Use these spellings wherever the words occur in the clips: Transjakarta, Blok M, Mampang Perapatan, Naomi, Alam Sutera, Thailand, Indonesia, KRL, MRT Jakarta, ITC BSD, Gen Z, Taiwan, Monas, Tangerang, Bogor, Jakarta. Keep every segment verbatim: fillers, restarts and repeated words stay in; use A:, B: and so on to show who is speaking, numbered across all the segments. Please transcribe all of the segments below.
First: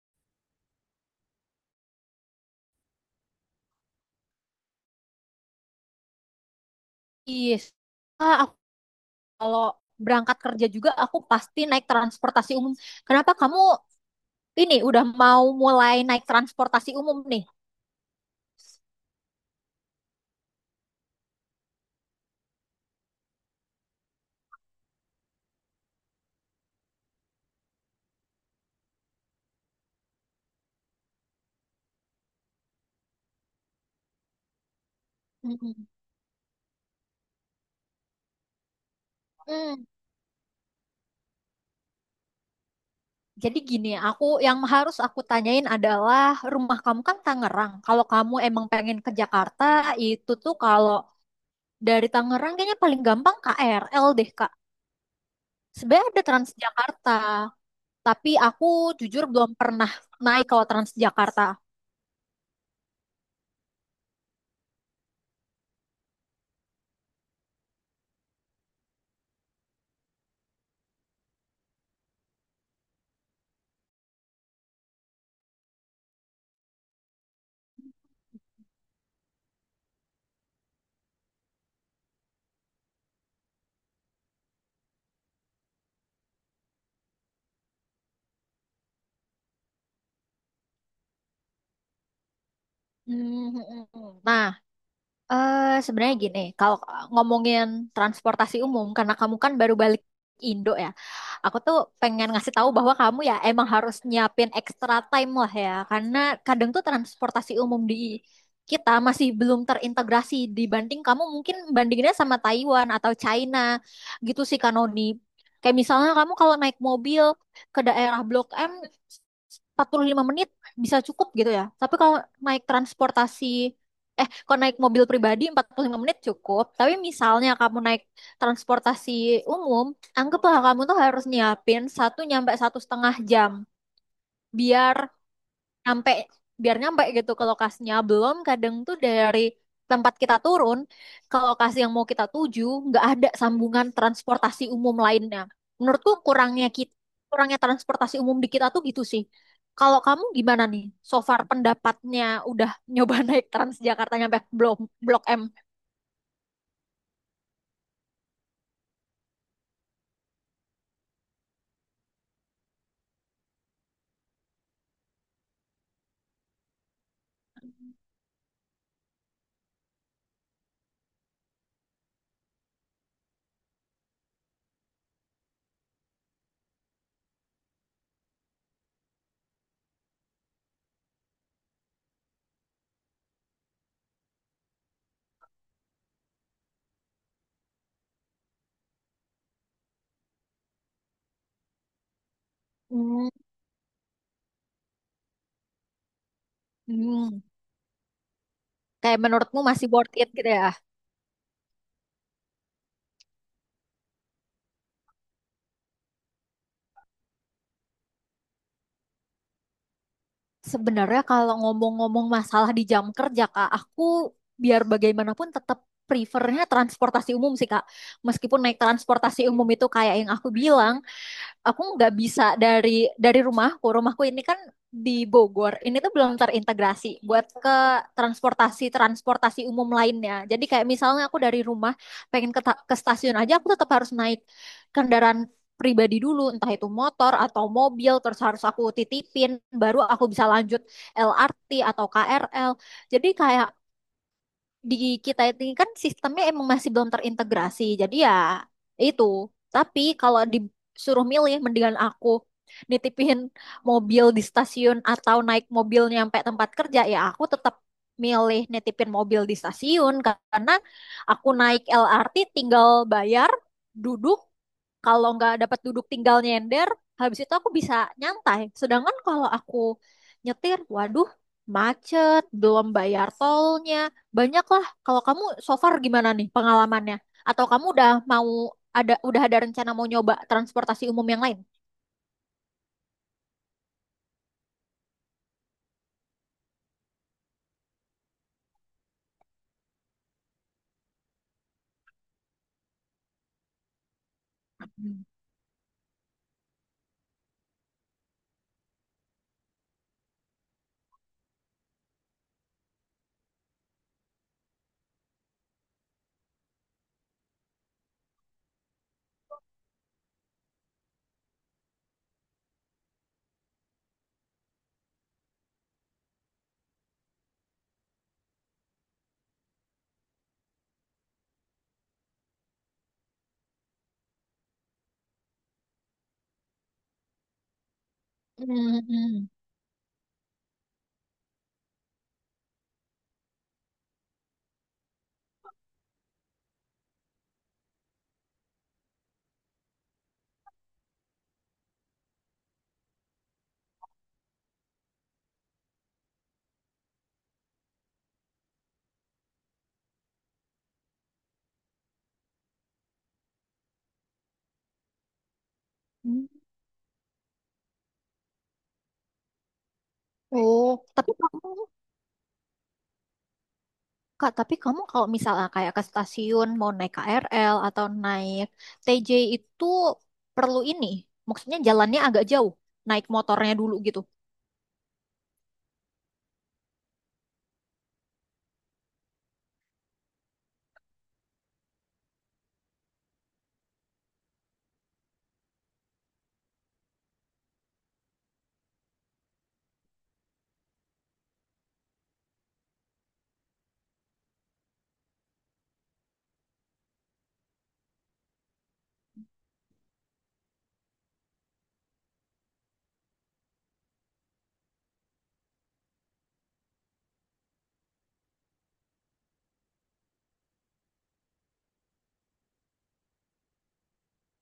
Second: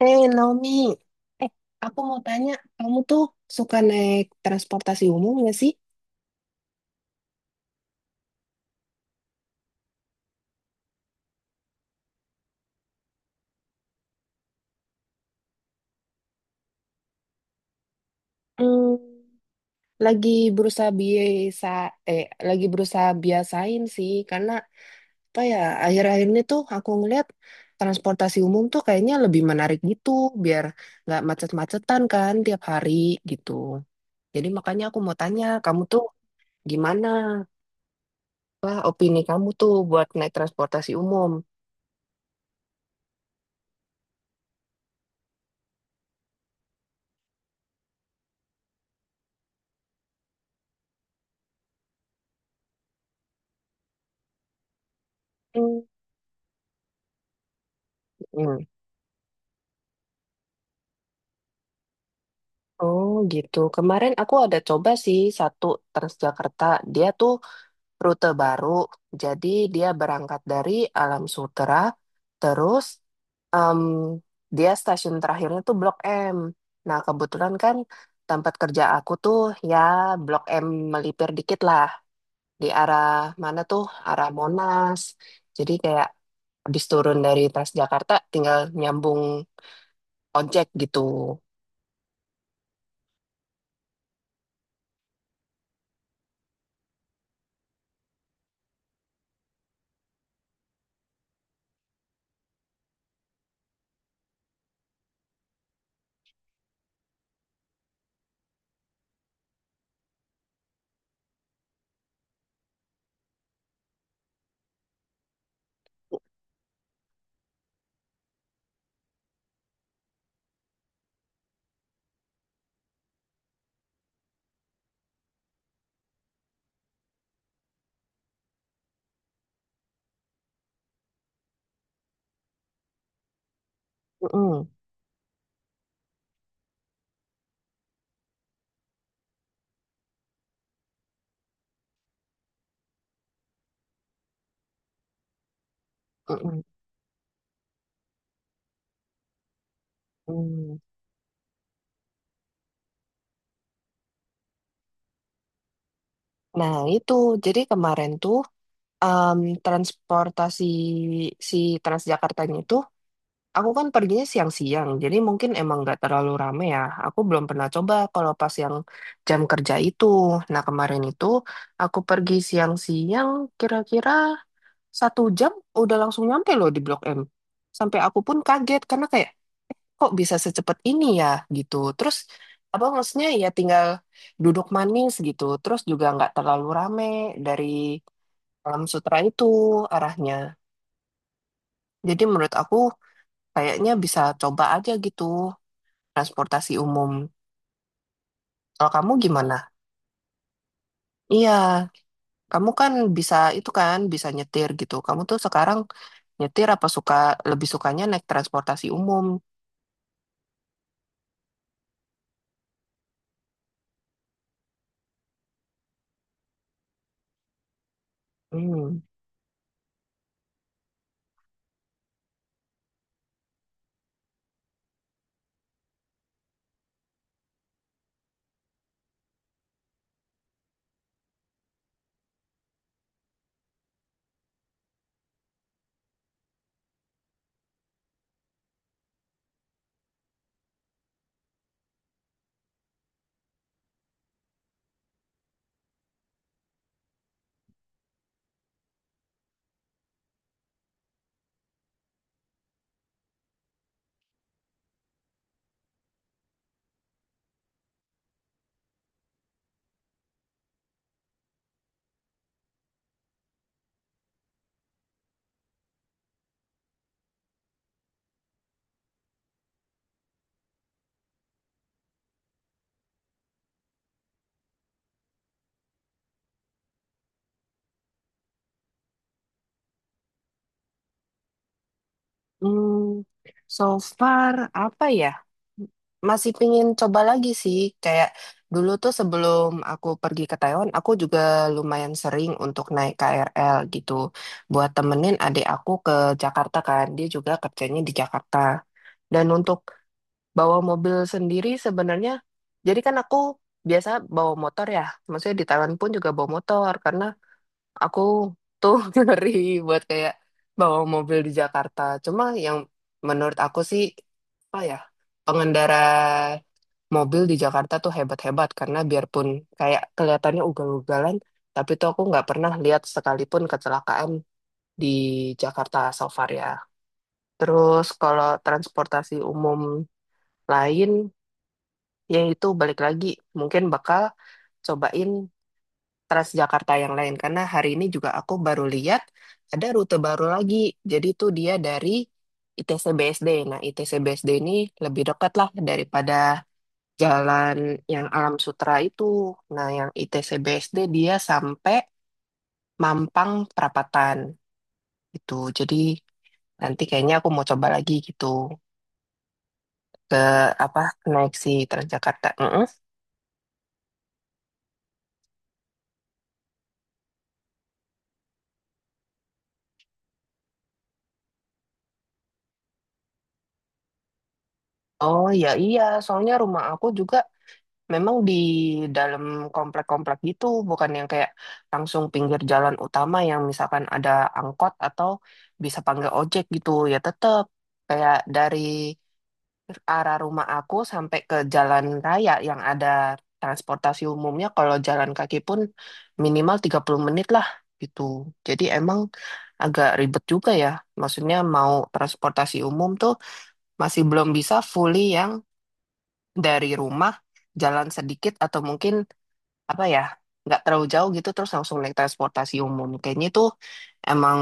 A: Eh, Naomi, eh, aku mau tanya, kamu tuh suka naik transportasi umum nggak sih?
B: Iya. Ah, aku kalau berangkat kerja juga aku pasti naik transportasi umum. Kenapa kamu ini udah mau mulai naik transportasi umum nih?
A: Hmm, lagi berusaha biasa, eh, lagi berusaha biasain sih, karena apa ya, akhir-akhir ini tuh aku ngeliat transportasi umum tuh kayaknya lebih menarik gitu, biar nggak macet-macetan kan tiap hari gitu. Jadi makanya aku mau tanya, kamu
B: Mm-mm.
A: tuh gimana? Apa opini kamu tuh
B: Hmm.
A: buat naik transportasi umum?
B: Jadi gini, aku yang harus aku tanyain adalah rumah kamu kan Tangerang. Kalau kamu emang pengen ke Jakarta, itu tuh kalau dari Tangerang kayaknya paling gampang K R L deh, Kak. Sebenarnya ada Transjakarta, tapi
A: Hmm.
B: aku jujur belum pernah naik kalau Transjakarta.
A: Oh gitu. Kemarin aku ada coba sih satu Transjakarta. Dia tuh rute baru. Jadi dia berangkat dari Alam Sutera. Terus em, dia stasiun terakhirnya tuh Blok M. Nah kebetulan kan tempat kerja aku tuh ya Blok M, melipir dikit lah. Di arah mana tuh? Arah Monas. Jadi kayak habis turun dari Transjakarta tinggal nyambung ojek gitu.
B: Hmm. Hmm, hmm. Nah, Eh, sebenarnya gini, kalau ngomongin transportasi umum, karena kamu kan baru balik Indo ya, aku tuh pengen ngasih tahu bahwa kamu ya emang harus nyiapin extra time lah ya, karena kadang tuh transportasi umum di kita masih belum terintegrasi dibanding kamu mungkin bandinginnya sama Taiwan atau China gitu sih Kanoni. Kayak misalnya kamu kalau naik mobil ke daerah Blok M empat puluh lima menit bisa cukup gitu ya. Tapi kalau naik transportasi Eh, kalau naik mobil pribadi empat puluh lima menit cukup. Tapi misalnya kamu naik transportasi umum, anggaplah kamu tuh harus nyiapin satu nyampe satu setengah jam.
A: Mm-mm,
B: Biar nyampe biar nyampe gitu ke lokasinya. Belum kadang tuh dari tempat kita turun ke lokasi yang mau kita tuju nggak ada sambungan transportasi umum lainnya. Menurutku
A: mm-mm,
B: kurangnya kita kurangnya transportasi umum di kita tuh gitu sih. Kalau kamu gimana
A: mm.
B: nih, so far pendapatnya? Udah nyoba naik Transjakarta nyampe Blok Blok M.
A: Nah, itu jadi kemarin tuh em, transportasi si Transjakartanya itu, aku kan perginya siang-siang, jadi mungkin emang nggak terlalu rame ya. Aku belum pernah coba kalau pas yang jam kerja itu. Nah, kemarin itu aku pergi siang-siang, kira-kira satu jam udah langsung nyampe loh di Blok M. Sampai aku pun kaget karena kayak kok bisa secepat ini ya gitu. Terus apa maksudnya ya tinggal duduk manis gitu. Terus juga nggak terlalu rame dari Alam Sutra itu arahnya. Jadi menurut aku
B: Hmm,
A: kayaknya bisa coba aja gitu, transportasi umum.
B: hmm.
A: Kalau kamu
B: Kayak
A: gimana?
B: menurutmu masih worth it gitu ya?
A: Iya, kamu kan bisa itu kan, bisa nyetir gitu. Kamu tuh sekarang nyetir apa suka lebih sukanya naik transportasi umum?
B: Sebenarnya kalau ngomong-ngomong masalah di jam kerja, Kak, aku biar bagaimanapun tetap prefernya transportasi umum sih, Kak. Meskipun naik
A: Hmm.
B: transportasi umum itu kayak yang aku bilang, aku nggak bisa dari dari rumahku. Rumahku ini kan di Bogor. Ini tuh belum terintegrasi buat ke transportasi transportasi umum lainnya. Jadi kayak misalnya aku dari rumah pengen ke, ta- ke stasiun aja, aku tetap harus naik kendaraan pribadi dulu, entah itu motor atau mobil, terus harus aku titipin, baru aku bisa lanjut L R T atau K R L. Jadi kayak di kita ini kan sistemnya emang masih belum terintegrasi. Jadi ya itu. Tapi kalau disuruh milih, mendingan aku nitipin mobil di stasiun atau naik mobil nyampe tempat kerja, ya aku tetap milih nitipin mobil di stasiun karena aku naik L R T tinggal bayar, duduk, kalau nggak dapat duduk tinggal nyender, habis itu aku bisa nyantai. Sedangkan kalau aku nyetir, waduh, macet, belum bayar tolnya, banyak lah. Kalau kamu so far gimana nih pengalamannya, atau kamu udah mau ada udah ada rencana mau nyoba transportasi umum yang lain?
A: Hmm, so far apa ya? Masih pingin coba lagi sih. Kayak dulu tuh sebelum aku pergi ke Taiwan, aku juga lumayan sering untuk naik K R L gitu. Buat temenin adik aku ke Jakarta kan, dia juga kerjanya di Jakarta. Dan untuk bawa mobil sendiri sebenarnya, jadi kan aku biasa bawa motor ya, maksudnya di Thailand pun juga bawa motor karena aku tuh ngeri buat kayak bawa mobil di Jakarta. Cuma yang menurut aku sih apa ya, pengendara mobil di Jakarta tuh hebat-hebat karena biarpun kayak kelihatannya ugal-ugalan, tapi tuh aku nggak pernah lihat sekalipun kecelakaan di Jakarta so far ya. Terus kalau transportasi
B: Hmm.
A: umum lain yaitu balik lagi mungkin bakal cobain Transjakarta yang lain karena hari ini juga aku baru lihat ada rute baru lagi, jadi tuh dia dari ITC BSD. Nah I T C B S D ini lebih dekat lah daripada jalan yang Alam Sutra itu. Nah yang I T C B S D dia sampai Mampang Perapatan gitu, jadi
B: Hmm.
A: nanti kayaknya aku mau coba lagi gitu ke
B: Oh,
A: apa
B: Tapi
A: naik
B: kamu
A: si Transjakarta. Mm-mm.
B: Kak, tapi kamu kalau misalnya kayak ke stasiun mau naik K R L atau naik T J itu perlu ini. Maksudnya jalannya agak jauh, naik motornya dulu gitu.
A: Oh ya iya, soalnya rumah aku juga memang di dalam komplek-komplek gitu, bukan yang kayak langsung pinggir jalan utama yang misalkan ada angkot atau bisa panggil ojek gitu. Ya tetap kayak dari arah rumah aku sampai ke jalan raya yang ada transportasi umumnya, kalau jalan kaki pun minimal tiga puluh menit lah gitu. Jadi emang agak ribet juga ya. Maksudnya mau transportasi umum tuh masih belum bisa fully yang dari rumah jalan sedikit atau mungkin apa ya nggak terlalu jauh gitu terus langsung naik transportasi umum, kayaknya itu emang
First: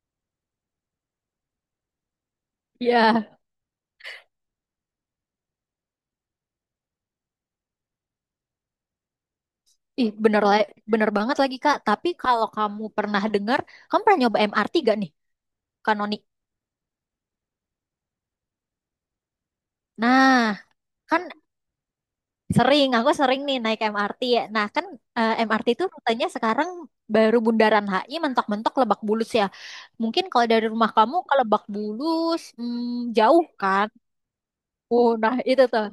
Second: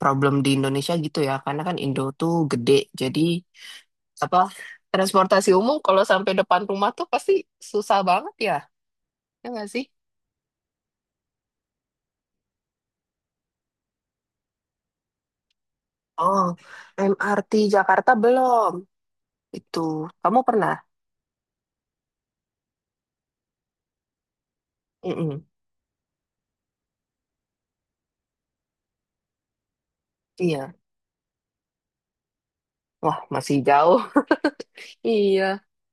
A: problem di Indonesia gitu ya karena kan Indo tuh gede, jadi
B: Iya.
A: apa transportasi umum kalau sampai depan rumah tuh pasti susah banget ya, ya nggak sih?
B: Ih, bener, la- bener banget lagi Kak. Tapi kalau kamu pernah dengar, kamu pernah nyoba M R T gak nih? Kanonik.
A: Oh, M R T Jakarta belum itu, kamu
B: Nah,
A: pernah?
B: kan sering, aku sering nih naik M R T ya. Nah, kan eh,
A: Mm-mm.
B: M R T itu rutenya sekarang baru Bundaran H I mentok-mentok Lebak Bulus ya. Mungkin kalau dari
A: Iya,
B: rumah kamu ke Lebak Bulus, hmm,
A: wah
B: jauh
A: masih
B: kan?
A: jauh.
B: Oh, nah
A: Iya.
B: itu tuh.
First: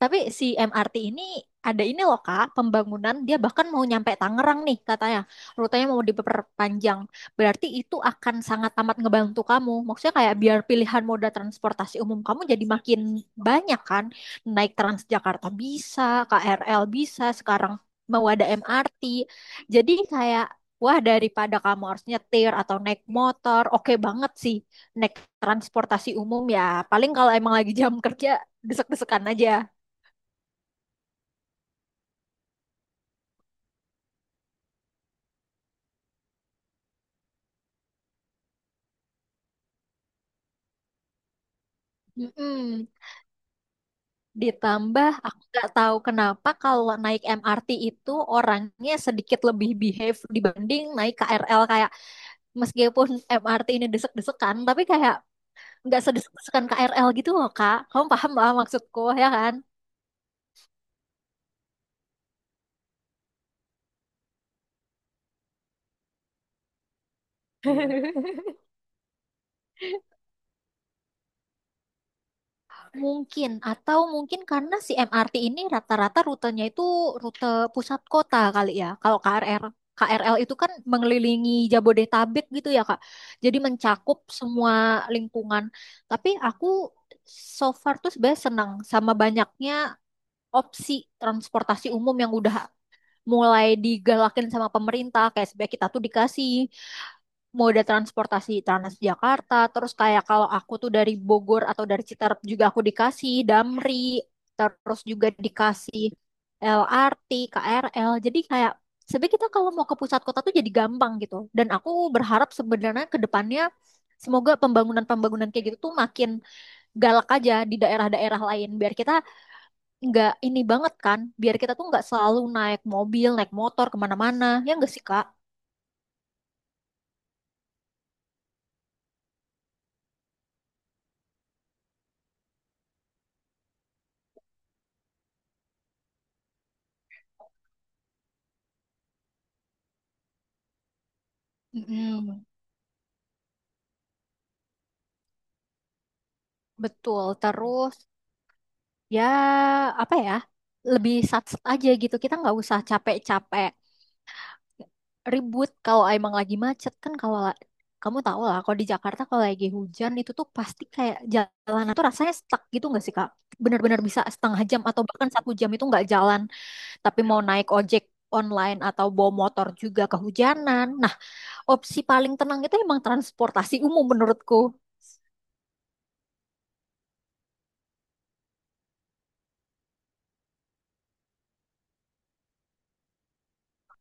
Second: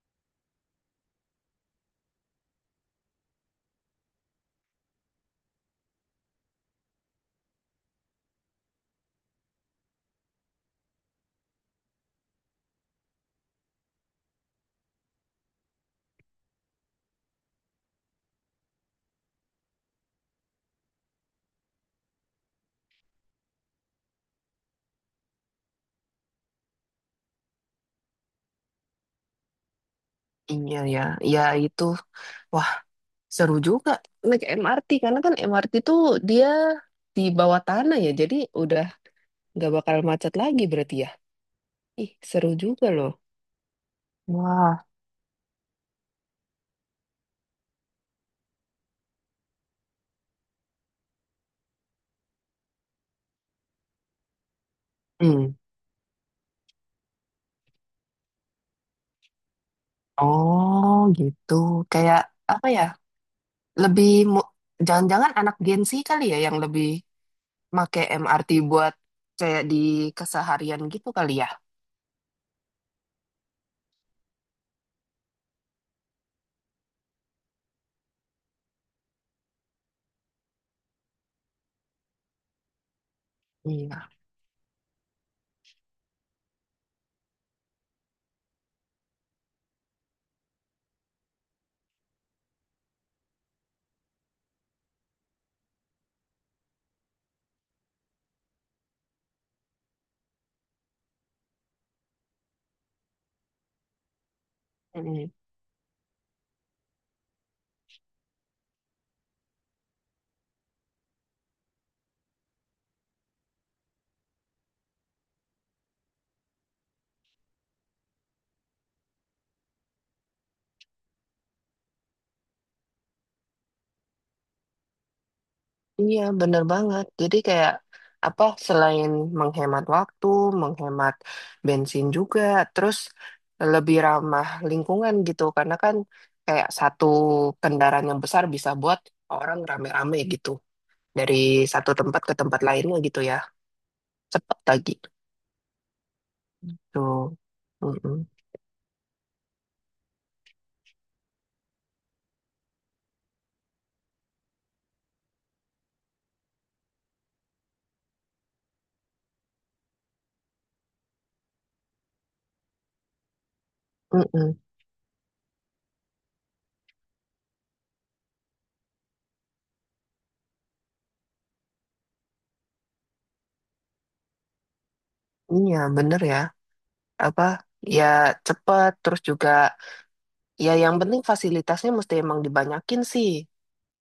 B: Tapi si M R T ini ada ini loh Kak, pembangunan dia bahkan mau nyampe Tangerang nih katanya. Rutenya mau diperpanjang. Berarti itu akan sangat amat ngebantu kamu. Maksudnya kayak biar pilihan moda transportasi umum kamu jadi makin banyak kan. Naik Transjakarta bisa, K R L bisa, sekarang mau ada M R T. Jadi kayak, wah, daripada kamu harus nyetir atau naik motor, oke banget sih naik transportasi umum ya. Paling kalau emang lagi jam kerja, desek-desekan aja.
A: Iya ya. Ya, itu seru juga naik M R T karena kan M R T tuh dia di bawah tanah ya, jadi udah nggak bakal macet lagi berarti ya. Ih, seru juga
B: Mm-mm.
A: loh. Wah,
B: Ditambah aku nggak tahu kenapa kalau naik M R T itu orangnya sedikit lebih behave dibanding naik K R L, kayak meskipun M R T ini desek-desekan tapi kayak
A: hmm.
B: nggak sedesek-desekan K R L gitu loh Kak. Kamu paham lah maksudku ya kan?
A: Oh gitu, kayak apa ya? Lebih mu- jangan-jangan anak Gen Z kali ya yang lebih make M R T buat kayak di keseharian gitu kali ya?
B: Mungkin, atau mungkin karena si M R T ini rata-rata rutenya itu rute pusat kota kali ya. Kalau K R L, K R L itu kan mengelilingi Jabodetabek gitu ya, Kak. Jadi
A: Iya.
B: mencakup semua lingkungan. Tapi aku so far tuh sebenarnya senang sama banyaknya opsi transportasi umum yang udah mulai digalakin sama pemerintah. Kayak sebenarnya kita tuh dikasih moda transportasi Transjakarta, terus kayak kalau aku tuh dari Bogor atau dari Citarap juga aku dikasih Damri, terus
A: Hmm.
B: juga dikasih L R T, K R L. Jadi kayak sebenarnya kita kalau mau ke pusat kota tuh jadi gampang gitu, dan aku berharap sebenarnya ke depannya semoga pembangunan-pembangunan kayak gitu tuh makin galak aja di daerah-daerah lain, biar kita nggak ini banget kan, biar kita tuh nggak selalu naik mobil naik motor kemana-mana, ya nggak sih Kak?
A: Iya, bener banget. Jadi kayak apa selain menghemat waktu, menghemat bensin juga, terus lebih ramah lingkungan gitu. Karena kan kayak satu kendaraan yang besar bisa buat orang rame-rame gitu. Dari satu tempat ke
B: Mm-mm.
A: tempat lainnya gitu ya. Cepat lagi.
B: Betul,
A: Tuh.
B: terus
A: Mm-mm.
B: ya apa ya, lebih sat aja gitu, kita nggak usah capek-capek ribut kalau emang lagi macet kan. Kalau la- kamu tahu lah, kalau di Jakarta kalau lagi hujan itu tuh pasti kayak jalanan tuh rasanya stuck gitu nggak sih Kak, benar-benar bisa
A: Mm-mm.
B: setengah jam atau bahkan satu jam itu nggak jalan. Tapi mau naik ojek online atau bawa motor juga kehujanan. Nah, opsi paling tenang itu emang transportasi umum menurutku.
A: Iya, bener ya. Apa ya cepet terus juga ya yang penting fasilitasnya mesti emang dibanyakin sih.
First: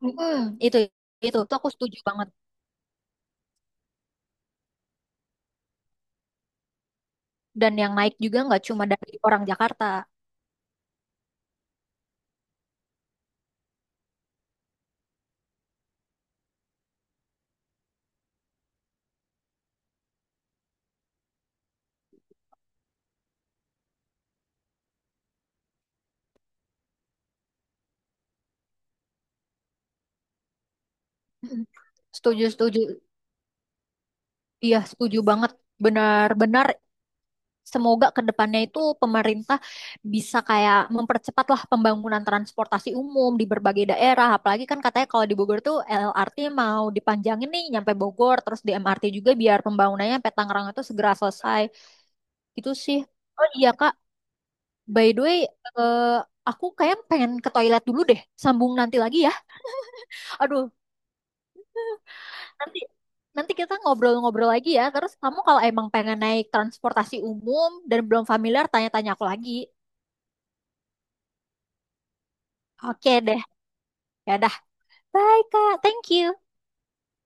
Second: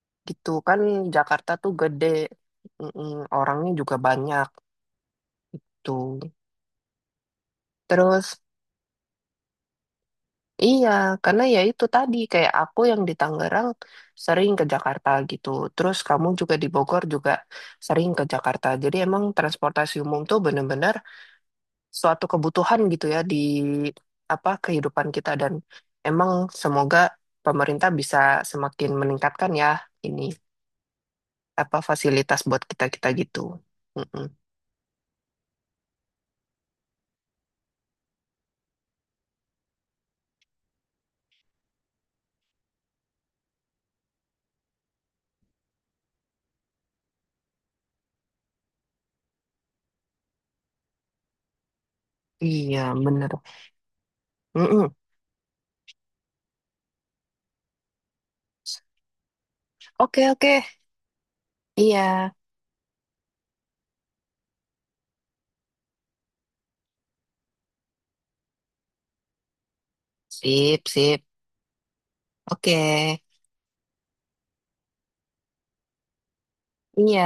B: Mm-mm,
A: Gitu
B: itu
A: kan,
B: itu
A: Jakarta
B: tuh aku
A: tuh
B: setuju
A: gede.
B: banget,
A: Mm-mm, orangnya juga banyak tuh,
B: dan yang naik
A: terus
B: juga nggak cuma dari orang Jakarta.
A: iya karena ya itu tadi kayak aku yang di Tangerang sering ke Jakarta gitu, terus kamu juga di Bogor juga sering ke Jakarta, jadi emang transportasi umum tuh bener-bener suatu kebutuhan gitu ya di apa kehidupan kita, dan emang semoga pemerintah bisa semakin meningkatkan ya ini
B: Mm-mm.
A: apa fasilitas
B: Setuju,
A: buat
B: setuju.
A: kita kita gitu. Mm-mm.
B: Iya, setuju banget. Benar-benar semoga ke depannya itu pemerintah bisa kayak mempercepatlah pembangunan transportasi umum di berbagai daerah. Apalagi kan katanya kalau di Bogor tuh L R T mau dipanjangin nih nyampe Bogor, terus di M R T juga biar pembangunannya sampai Tangerang itu segera selesai. Itu
A: Iya,
B: sih.
A: bener.
B: Oh iya Kak,
A: Mm-mm.
B: by the way, eh, aku kayak pengen ke toilet dulu deh. Sambung nanti lagi ya.
A: Oke, oke.
B: Aduh.
A: Iya.
B: Nanti nanti kita ngobrol-ngobrol lagi ya. Terus kamu kalau emang pengen naik transportasi umum dan belum familiar, tanya-tanya aku lagi.
A: Sip, sip. Oke.
B: Oke deh. Ya dah. Bye, Kak. Thank you.
A: Iya.